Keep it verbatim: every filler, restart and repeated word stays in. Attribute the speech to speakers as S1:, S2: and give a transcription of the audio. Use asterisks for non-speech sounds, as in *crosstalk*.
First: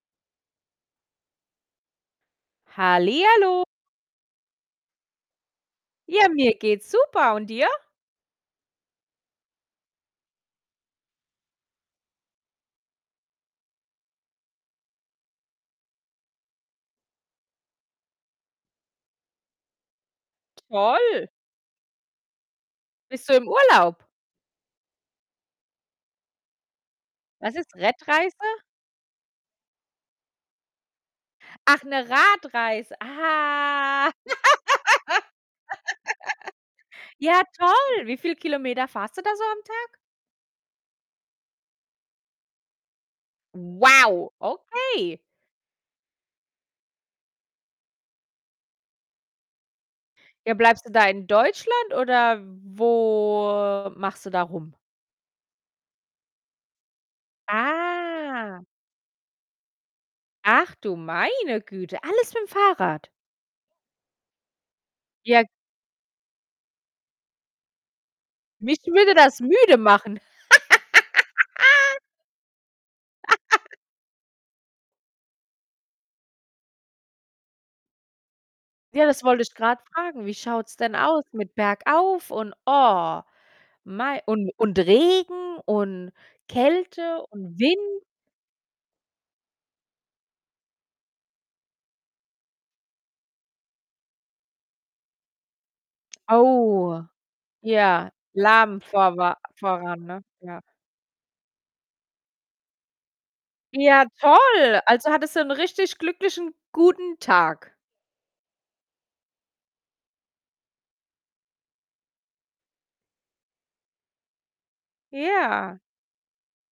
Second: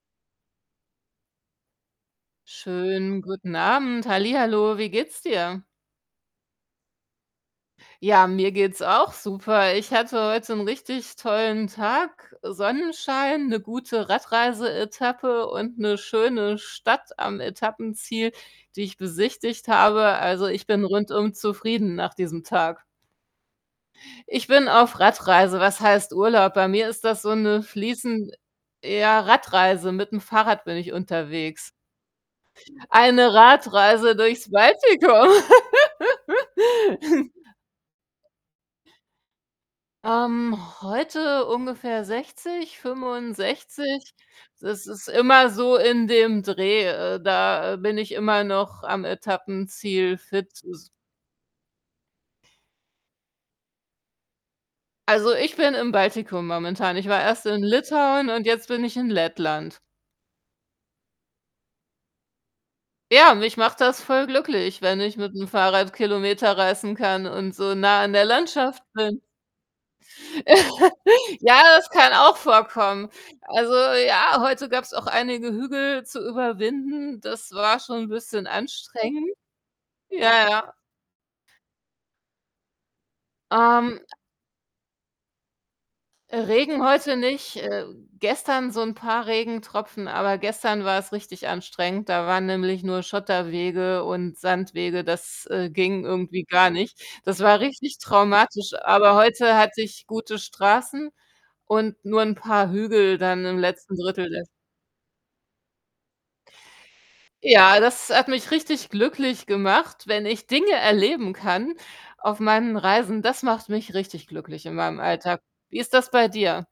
S1: Schönen guten
S2: Hallihallo.
S1: Abend, hallihallo, wie geht's dir?
S2: Ja, mir geht's super und dir?
S1: Ja, mir geht's auch super. Ich hatte heut 'n richtig tollen Tag, äh, Sonnenschein, 'ne gute Radreise-Etappe und 'ne schöne Stadt am Etappenziel, die ich besichtigt habe. Also, ich bin
S2: Toll.
S1: rundum zufrieden nach diesem Tag.
S2: Bist du im Urlaub?
S1: Ich bin auf Radreise. Was heißt Urlaub? Bei mir ist das so
S2: Was
S1: 'ne
S2: ist
S1: fließend
S2: Rettreise?
S1: ja, Radreise, mit'm Fahrrad bin ich unterwegs.
S2: Ach, 'ne Radreise,
S1: Eine
S2: ah.
S1: Radreise durchs Baltikum.
S2: *laughs*
S1: *laughs*
S2: Ja, toll! Wie viele Kilometer fahrst du da so am Tag?
S1: Ähm, heute ungefähr sechzig, fünfundsechzig.
S2: Wow,
S1: Das ist
S2: okay.
S1: immer so in dem Dreh, äh, da bin ich immer noch am Etappenziel.
S2: Ja, bleibst
S1: *unintelligible*
S2: du da in Deutschland oder wo machst du da rum?
S1: Also, ich bin im Baltikum momentan. Ich war erst in Litauen und
S2: Ah.
S1: jetzt bin ich in Lettland.
S2: Ach du meine Güte, alles mit'm Fahrrad?
S1: Ja, mich macht das voll glücklich, wenn ich
S2: Ja.
S1: mit'm Fahrrad Kilometer reißen kann und so nah an der
S2: Mich
S1: Landschaft
S2: würde
S1: bin.
S2: das müde machen.
S1: *chuckles* Ja, das
S2: *laughs*
S1: kann auch vorkommen. Also,
S2: *laughs*
S1: ja, heute gab's auch einige Hügel zu überwinden, das war schon bisschen
S2: Ja, das
S1: anstrengend.
S2: wollte ich grad fragen. Wie
S1: Ja, ja.
S2: schaut's denn aus mit bergauf und oh,
S1: Ähm
S2: mei und und Regen und
S1: Regen heute
S2: Kälte
S1: nicht.
S2: und
S1: Äh,
S2: Wind?
S1: gestern so 'n paar Regentropfen, aber gestern war es richtig anstrengend. Da waren nämlich nur Schotterwege und Sandwege, das, äh, ging irgendwie gar nicht.
S2: Oh,
S1: Das war richtig
S2: ja,
S1: traumatisch,
S2: lahm
S1: aber
S2: vorwa
S1: heute hatte
S2: voran,
S1: ich
S2: ne?
S1: gute
S2: Ja.
S1: Straßen und nur 'n paar Hügel dann im letzten
S2: Ja,
S1: Drittel des
S2: toll. Also, hattest du 'n richtig glücklichen guten Tag.
S1: Ja, das hat mich richtig glücklich gemacht, wenn ich Dinge erleben kann auf meinen Reisen. Das macht mich richtig glücklich in meinem Alltag.
S2: Ja.
S1: Wie ist das bei dir?